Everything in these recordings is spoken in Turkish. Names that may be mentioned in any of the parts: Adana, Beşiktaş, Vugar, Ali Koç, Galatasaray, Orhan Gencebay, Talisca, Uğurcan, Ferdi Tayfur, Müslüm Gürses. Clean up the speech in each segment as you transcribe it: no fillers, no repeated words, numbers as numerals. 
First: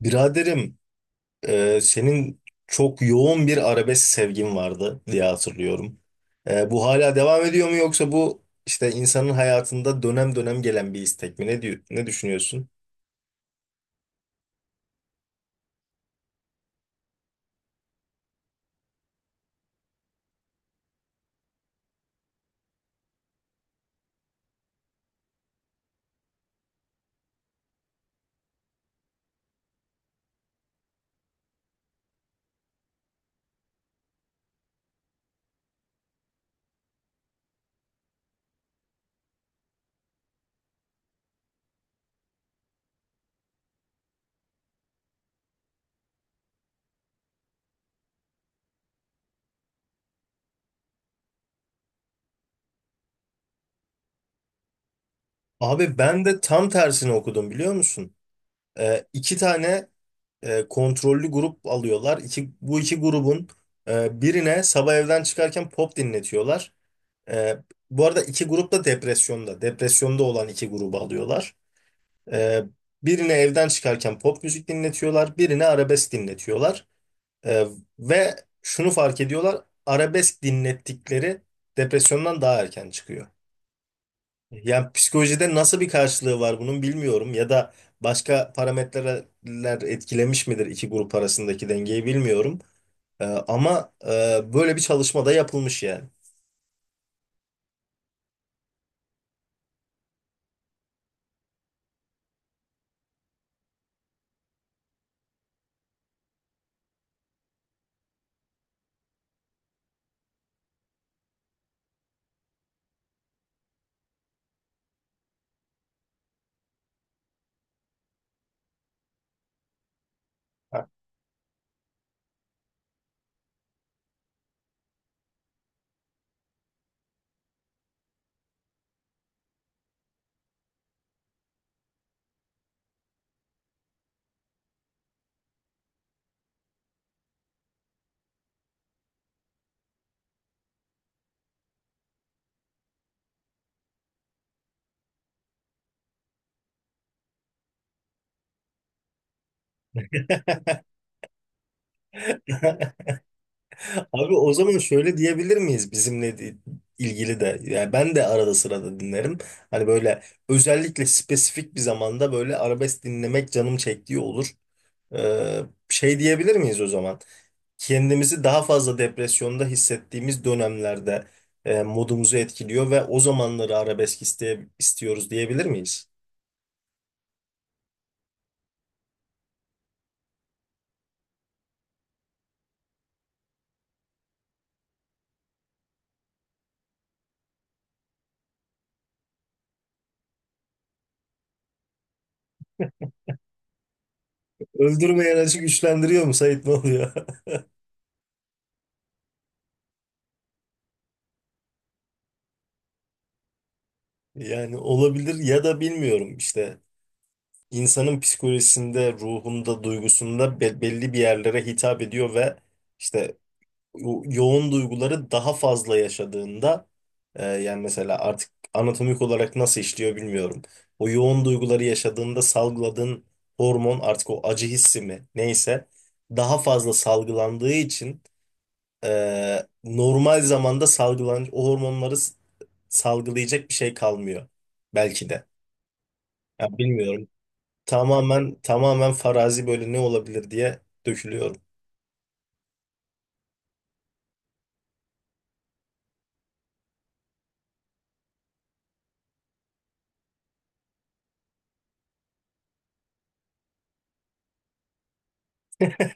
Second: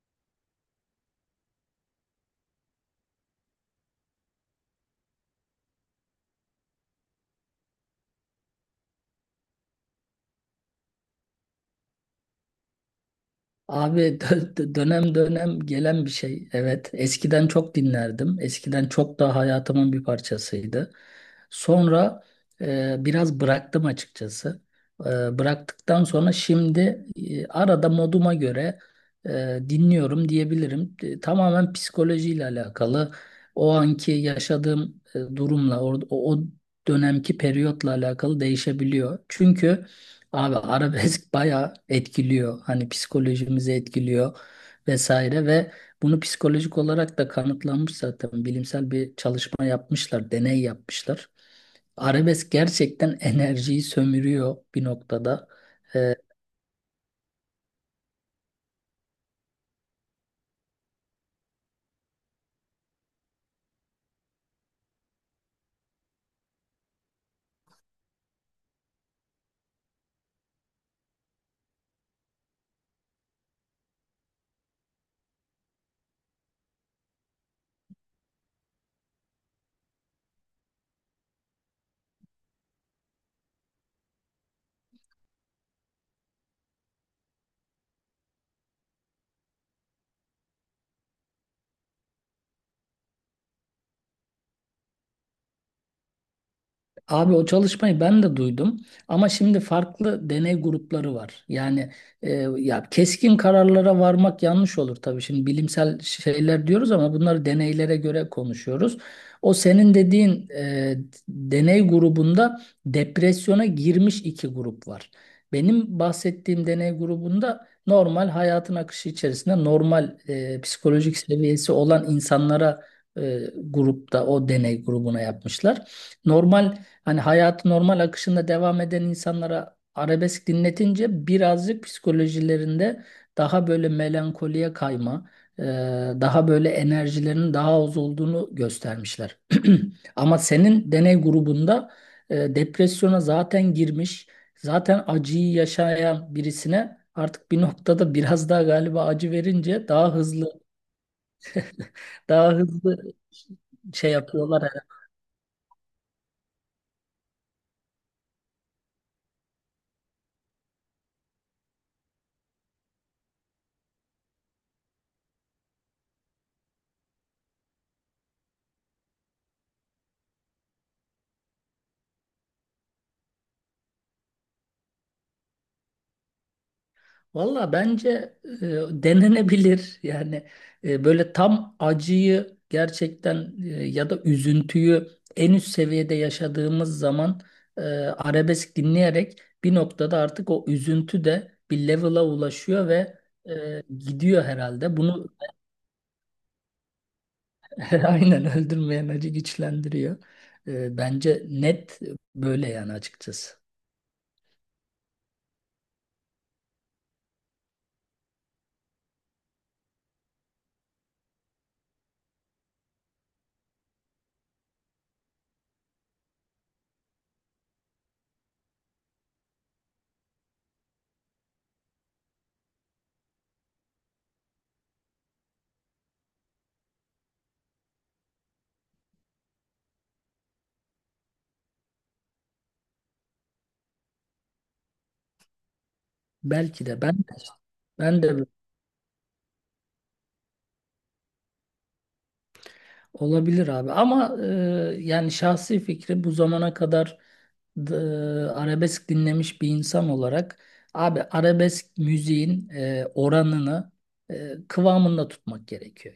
Biraderim, senin çok yoğun bir arabesk sevgin vardı diye hatırlıyorum. Bu hala devam ediyor mu, yoksa bu işte insanın hayatında dönem dönem gelen bir istek mi? Ne diyor, ne düşünüyorsun? Abi dönem dönem gelen bir şey. Evet, eskiden çok dinlerdim. Eskiden çok daha hayatımın bir parçasıydı. Sonra biraz bıraktım açıkçası. Bıraktıktan sonra şimdi arada moduma göre dinliyorum diyebilirim. Tamamen psikolojiyle alakalı. O anki yaşadığım durumla, o dönemki periyotla alakalı değişebiliyor. Çünkü... Abi arabesk bayağı etkiliyor. Hani psikolojimizi etkiliyor vesaire ve bunu psikolojik olarak da kanıtlanmış zaten. Bilimsel bir çalışma yapmışlar, deney yapmışlar. Arabesk gerçekten enerjiyi sömürüyor bir noktada. Abi Ee, ben de tam tersini okudum, biliyor musun? İki tane kontrollü grup alıyorlar. İki, bu iki grubun birine sabah evden çıkarken pop dinletiyorlar. E, Bu arada iki grup da depresyonda. Depresyonda olan iki grubu alıyorlar. Ee, Birine evden çıkarken pop müzik dinletiyorlar, birine arabesk dinletiyorlar. Ee, Ve şunu fark ediyorlar, arabesk dinlettikleri depresyondan daha erken çıkıyor. Yani psikolojide nasıl bir karşılığı var bunun bilmiyorum, ya da başka parametreler etkilemiş midir iki grup arasındaki dengeyi bilmiyorum. Ama böyle bir çalışma da yapılmış yani. Abi o çalışmayı ben de duydum ama şimdi farklı deney grupları var. Yani e, ya keskin kararlara varmak yanlış olur tabii. Şimdi bilimsel şeyler diyoruz ama bunları deneylere göre konuşuyoruz. O senin dediğin deney grubunda depresyona girmiş iki grup var. Benim bahsettiğim deney grubunda normal hayatın akışı içerisinde normal psikolojik seviyesi olan insanlara grupta o deney grubuna yapmışlar. Normal, hani hayatı normal akışında devam eden insanlara arabesk dinletince birazcık psikolojilerinde daha böyle melankoliye kayma, e, daha böyle enerjilerinin daha az olduğunu göstermişler. Ama senin deney grubunda depresyona zaten girmiş, zaten acıyı yaşayan birisine artık bir noktada biraz daha galiba acı verince daha hızlı, daha hızlı şey Abi o yapıyorlar. zaman şöyle diyebilir miyiz bizimle ilgili de, yani ben de arada sırada dinlerim. Hani böyle özellikle spesifik bir zamanda böyle arabesk dinlemek canım çektiği olur. Ee, Şey diyebilir miyiz o zaman? Kendimizi daha fazla depresyonda hissettiğimiz dönemlerde modumuzu etkiliyor ve o zamanları arabesk istiyoruz diyebilir miyiz? Valla bence denenebilir. Yani böyle tam acıyı gerçekten ya da üzüntüyü en üst seviyede yaşadığımız zaman arabesk dinleyerek bir noktada artık o üzüntü de bir level'a ulaşıyor ve gidiyor herhalde. Bunu Öldürmeyen açı güçlendiriyor mu Sait, ne oluyor? aynen öldürmeyen acı güçlendiriyor. Bence net böyle yani açıkçası. Yani olabilir, ya da bilmiyorum işte. İnsanın psikolojisinde, ruhunda, duygusunda belli bir yerlere hitap ediyor ve işte yoğun duyguları daha fazla yaşadığında yani mesela artık anatomik olarak nasıl işliyor bilmiyorum. O yoğun duyguları yaşadığında salgıladığın hormon artık o acı hissi mi neyse daha fazla salgılandığı için normal zamanda salgılan o hormonları salgılayacak bir şey kalmıyor belki de. Ya Belki de ben bilmiyorum. ben de Tamamen farazi, böyle ne olabilir diye dökülüyorum. olabilir abi ama yani şahsi fikri bu zamana kadar d- e, arabesk dinlemiş bir insan olarak abi arabesk müziğin oranını kıvamında tutmak gerekiyor.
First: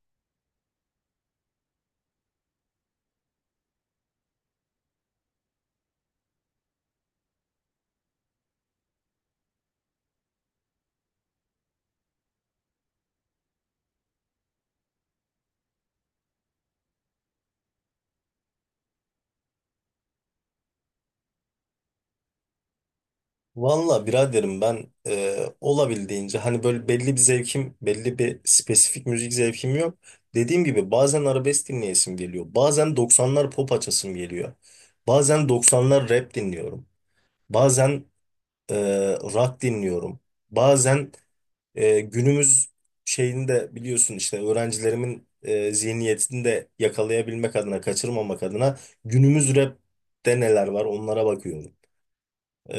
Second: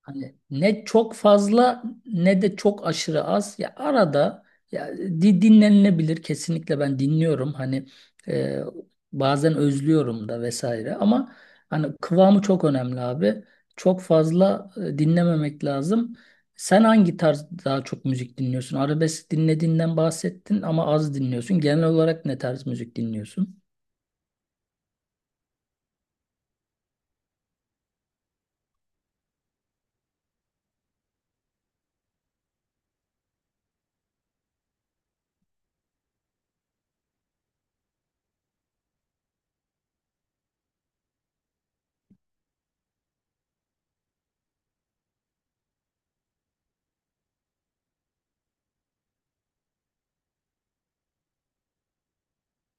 Hani ne çok fazla ne de çok aşırı az. Ya arada dinlenilebilir, kesinlikle ben dinliyorum. Hani e, bazen özlüyorum da vesaire ama hani kıvamı çok önemli abi. Çok fazla dinlememek lazım. Sen hangi tarz daha çok müzik dinliyorsun? Arabesk dinlediğinden bahsettin ama az dinliyorsun. Genel olarak ne tarz müzik dinliyorsun? Valla biraderim, ben olabildiğince, hani böyle belli bir zevkim, belli bir spesifik müzik zevkim yok. Dediğim gibi bazen arabesk dinleyesim geliyor. Bazen 90'lar pop açasım geliyor. Bazen 90'lar rap dinliyorum. Bazen e, rock dinliyorum. Bazen günümüz şeyini de biliyorsun, işte öğrencilerimin zihniyetini de yakalayabilmek adına, kaçırmamak adına günümüz rap'te neler var onlara bakıyorum. E,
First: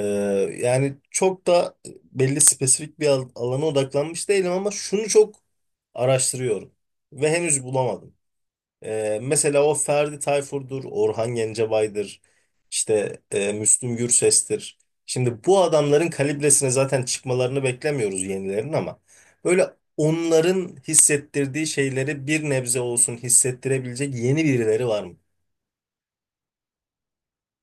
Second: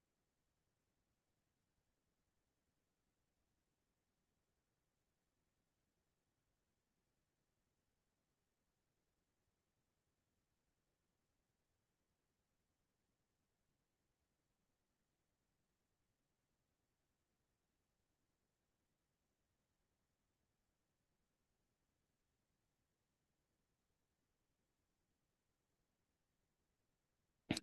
Yani çok da belli spesifik bir alana odaklanmış değilim, ama şunu çok araştırıyorum ve henüz bulamadım. Mesela o Ferdi Tayfur'dur, Orhan Gencebay'dır, işte Müslüm Gürses'tir. Şimdi bu adamların kalibresine zaten çıkmalarını beklemiyoruz yenilerin, ama böyle onların hissettirdiği şeyleri bir nebze olsun hissettirebilecek yeni birileri var mı?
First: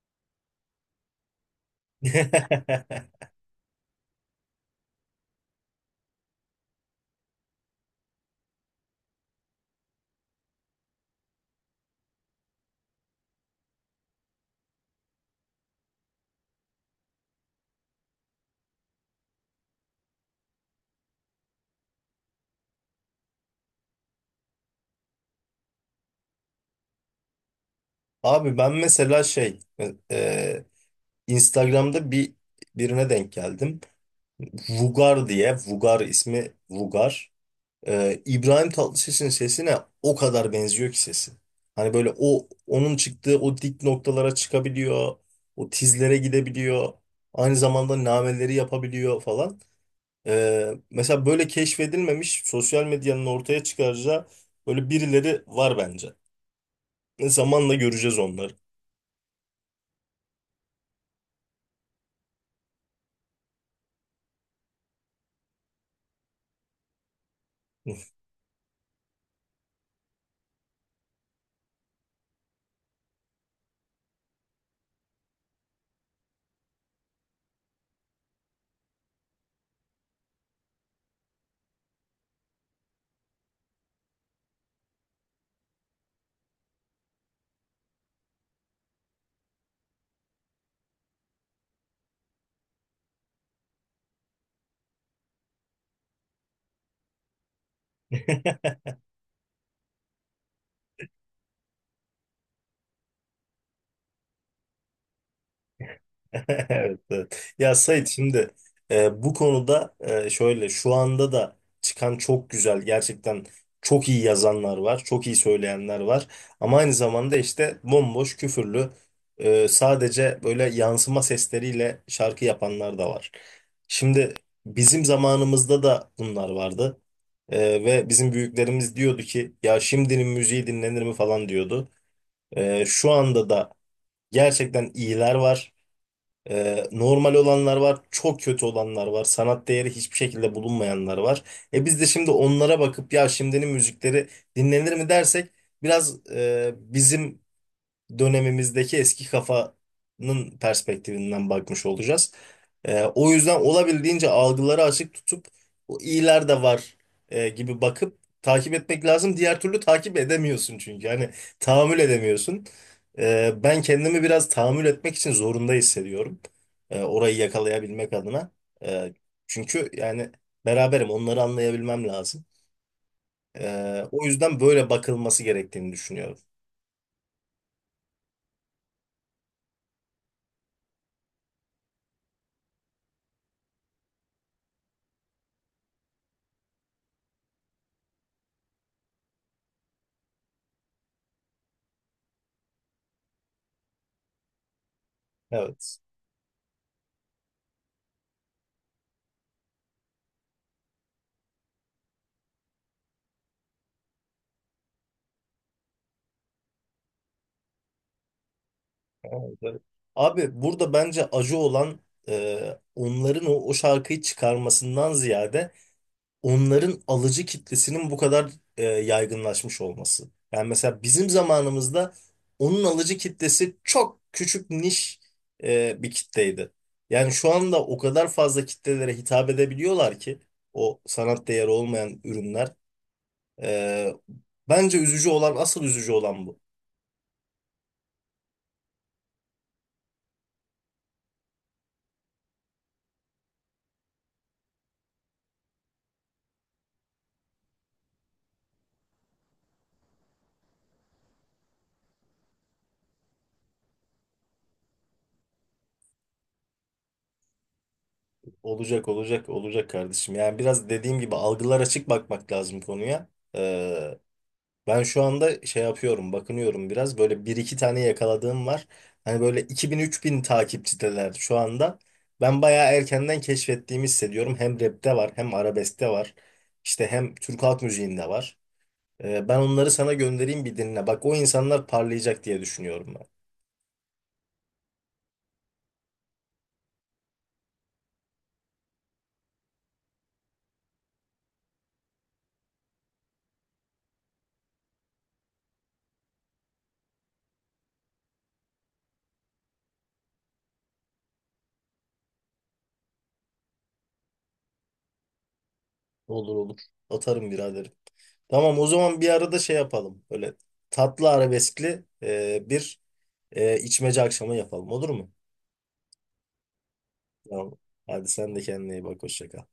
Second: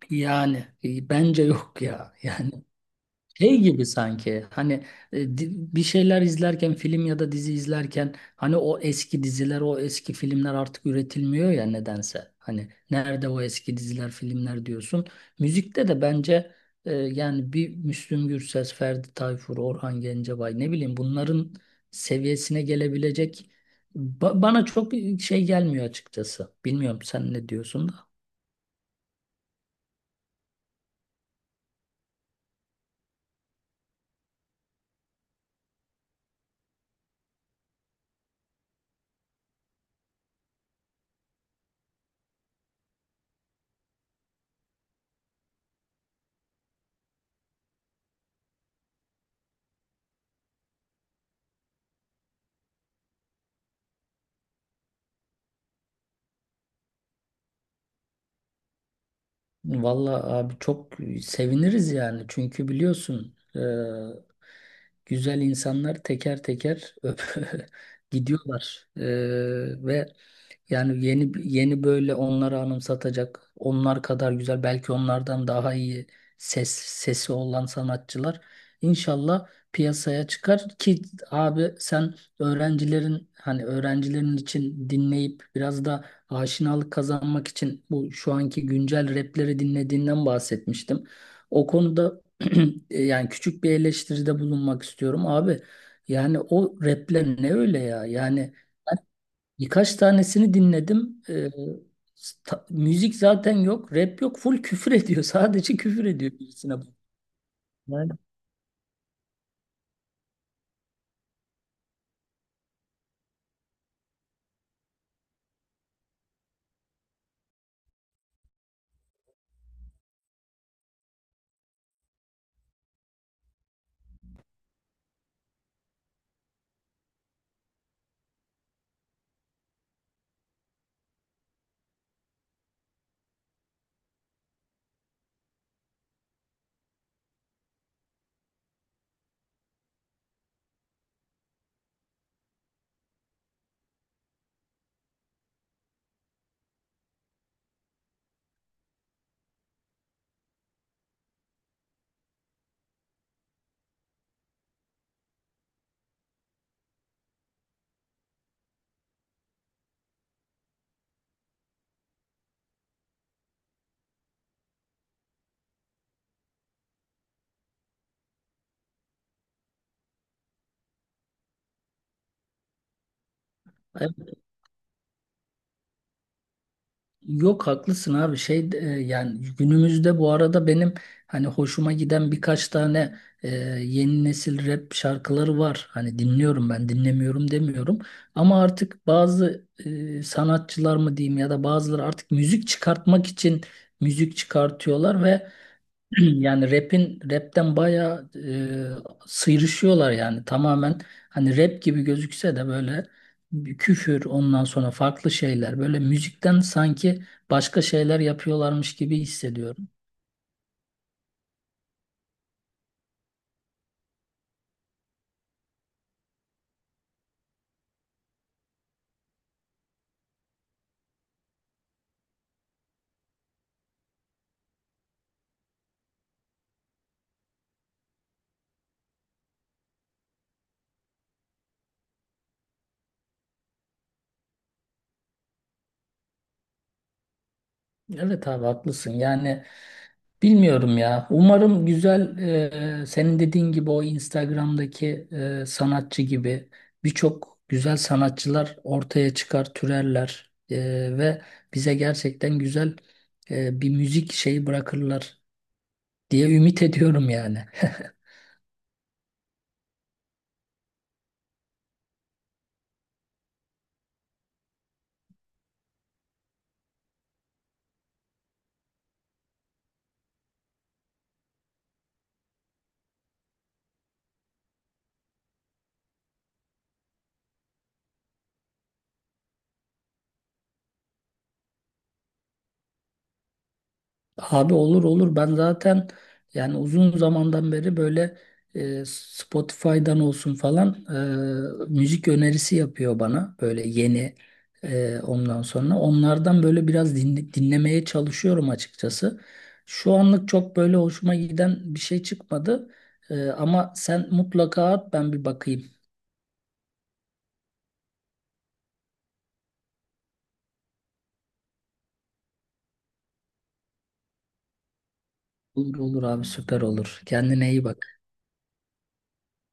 Yani bence yok ya. Yani şey gibi sanki hani e, di- bir şeyler izlerken, film ya da dizi izlerken, hani o eski diziler, o eski filmler artık üretilmiyor ya nedense. Hani nerede o eski diziler, filmler diyorsun. Müzikte de bence yani bir Müslüm Gürses, Ferdi Tayfur, Orhan Gencebay, ne bileyim, bunların seviyesine gelebilecek bana çok şey gelmiyor açıkçası. Bilmiyorum sen ne diyorsun da. Abi ben mesela şey, e, Instagram'da birine denk geldim. Vugar diye, Vugar ismi Vugar. İbrahim Tatlıses'in sesine o kadar benziyor ki sesi. Hani böyle onun çıktığı o dik noktalara çıkabiliyor. O tizlere gidebiliyor. Aynı zamanda nameleri yapabiliyor falan. Mesela böyle keşfedilmemiş, sosyal medyanın ortaya çıkaracağı böyle birileri var bence. Zamanla göreceğiz onları. Vallahi abi çok seviniriz yani. Çünkü biliyorsun güzel insanlar teker teker öp- gidiyorlar. Ve yani yeni yeni böyle onları anımsatacak, onlar kadar güzel, belki onlardan daha iyi sesi olan sanatçılar inşallah piyasaya çıkar ki abi sen öğrencilerin, hani öğrencilerin için dinleyip biraz da aşinalık kazanmak için bu şu anki güncel rapleri dinlediğinden bahsetmiştim. O konuda yani küçük bir eleştiride bulunmak istiyorum abi. Yani o rapler ne öyle ya? Yani birkaç tanesini dinledim. Müzik zaten yok, rap yok. Full küfür ediyor. Sadece küfür ediyor birisine. Evet, evet. Ya Sait, Yani, şimdi bu konuda şöyle, şu anda da çıkan çok güzel, gerçekten çok iyi yazanlar var, çok iyi söyleyenler var. Ama aynı zamanda işte bomboş, küfürlü, sadece böyle yansıma sesleriyle şarkı yapanlar da var. Şimdi bizim zamanımızda da bunlar vardı. E, Ve bizim büyüklerimiz diyordu ki ya şimdinin müziği dinlenir mi falan diyordu. Şu anda da gerçekten iyiler var. Normal olanlar var, çok kötü olanlar var, sanat değeri hiçbir şekilde bulunmayanlar var. E biz de şimdi onlara bakıp ya şimdinin müzikleri dinlenir mi dersek, biraz bizim dönemimizdeki eski kafanın perspektifinden bakmış olacağız. O yüzden olabildiğince algıları açık tutup o iyiler de var gibi bakıp takip etmek lazım. Diğer türlü takip edemiyorsun çünkü. Hani tahammül edemiyorsun. Ben kendimi biraz tahammül etmek için zorunda hissediyorum. Orayı yakalayabilmek adına. Ee, Çünkü yani beraberim onları anlayabilmem lazım. O evet. yüzden böyle bakılması gerektiğini düşünüyorum. Yok, haklısın abi. Şey, yani günümüzde bu arada benim hani hoşuma giden birkaç tane e, yeni nesil rap şarkıları var. Hani dinliyorum, ben dinlemiyorum demiyorum ama artık bazı sanatçılar mı diyeyim ya da bazıları artık müzik çıkartmak için müzik çıkartıyorlar ve Evet. yani rap'in rap'ten bayağı sıyrışıyorlar yani tamamen, hani rap gibi gözükse de böyle bir küfür, ondan sonra farklı şeyler, böyle müzikten sanki başka şeyler yapıyorlarmış gibi Evet, evet. hissediyorum. Abi burada bence acı olan onların o şarkıyı çıkarmasından ziyade, onların alıcı kitlesinin bu kadar yaygınlaşmış olması. Yani mesela bizim zamanımızda onun alıcı kitlesi çok küçük, niş bir kitleydi. Yani şu anda o kadar fazla kitlelere hitap edebiliyorlar ki o sanat değeri olmayan ürünler. E, Bence üzücü olan, asıl üzücü olan bu. Evet abi, haklısın yani. Bilmiyorum ya. Umarım güzel, senin dediğin gibi o Instagram'daki sanatçı gibi birçok güzel sanatçılar ortaya çıkar, türerler ve bize gerçekten güzel bir müzik şeyi bırakırlar diye ümit ediyorum yani. Olacak kardeşim. Yani biraz dediğim gibi algılar açık bakmak lazım konuya. Ee, Ben şu anda şey yapıyorum, bakınıyorum biraz. Böyle bir iki tane yakaladığım var. Hani böyle 2000 3000 takipçideler şu anda. Ben bayağı erkenden keşfettiğimi hissediyorum. Hem rapte var, hem arabeskte var. İşte hem Türk halk müziğinde var. Ben onları sana göndereyim bir dinle. Bak, o insanlar parlayacak diye düşünüyorum ben. Abi olur olur, ben zaten yani uzun zamandan beri böyle Spotify'dan olsun falan müzik önerisi yapıyor bana böyle yeni ondan sonra onlardan böyle biraz dinlemeye çalışıyorum açıkçası. Şu anlık çok böyle hoşuma giden bir şey çıkmadı. Ama sen mutlaka at, ben bir bakayım. Olur olur. Atarım biraderim. Tamam, o zaman bir arada şey yapalım. Böyle tatlı arabeskli bir içmece akşamı yapalım. Olur mu? Olur olur abi, süper. Olur, Tamam. kendine iyi bak. Hadi sen de kendine iyi bak. Hoşça kal.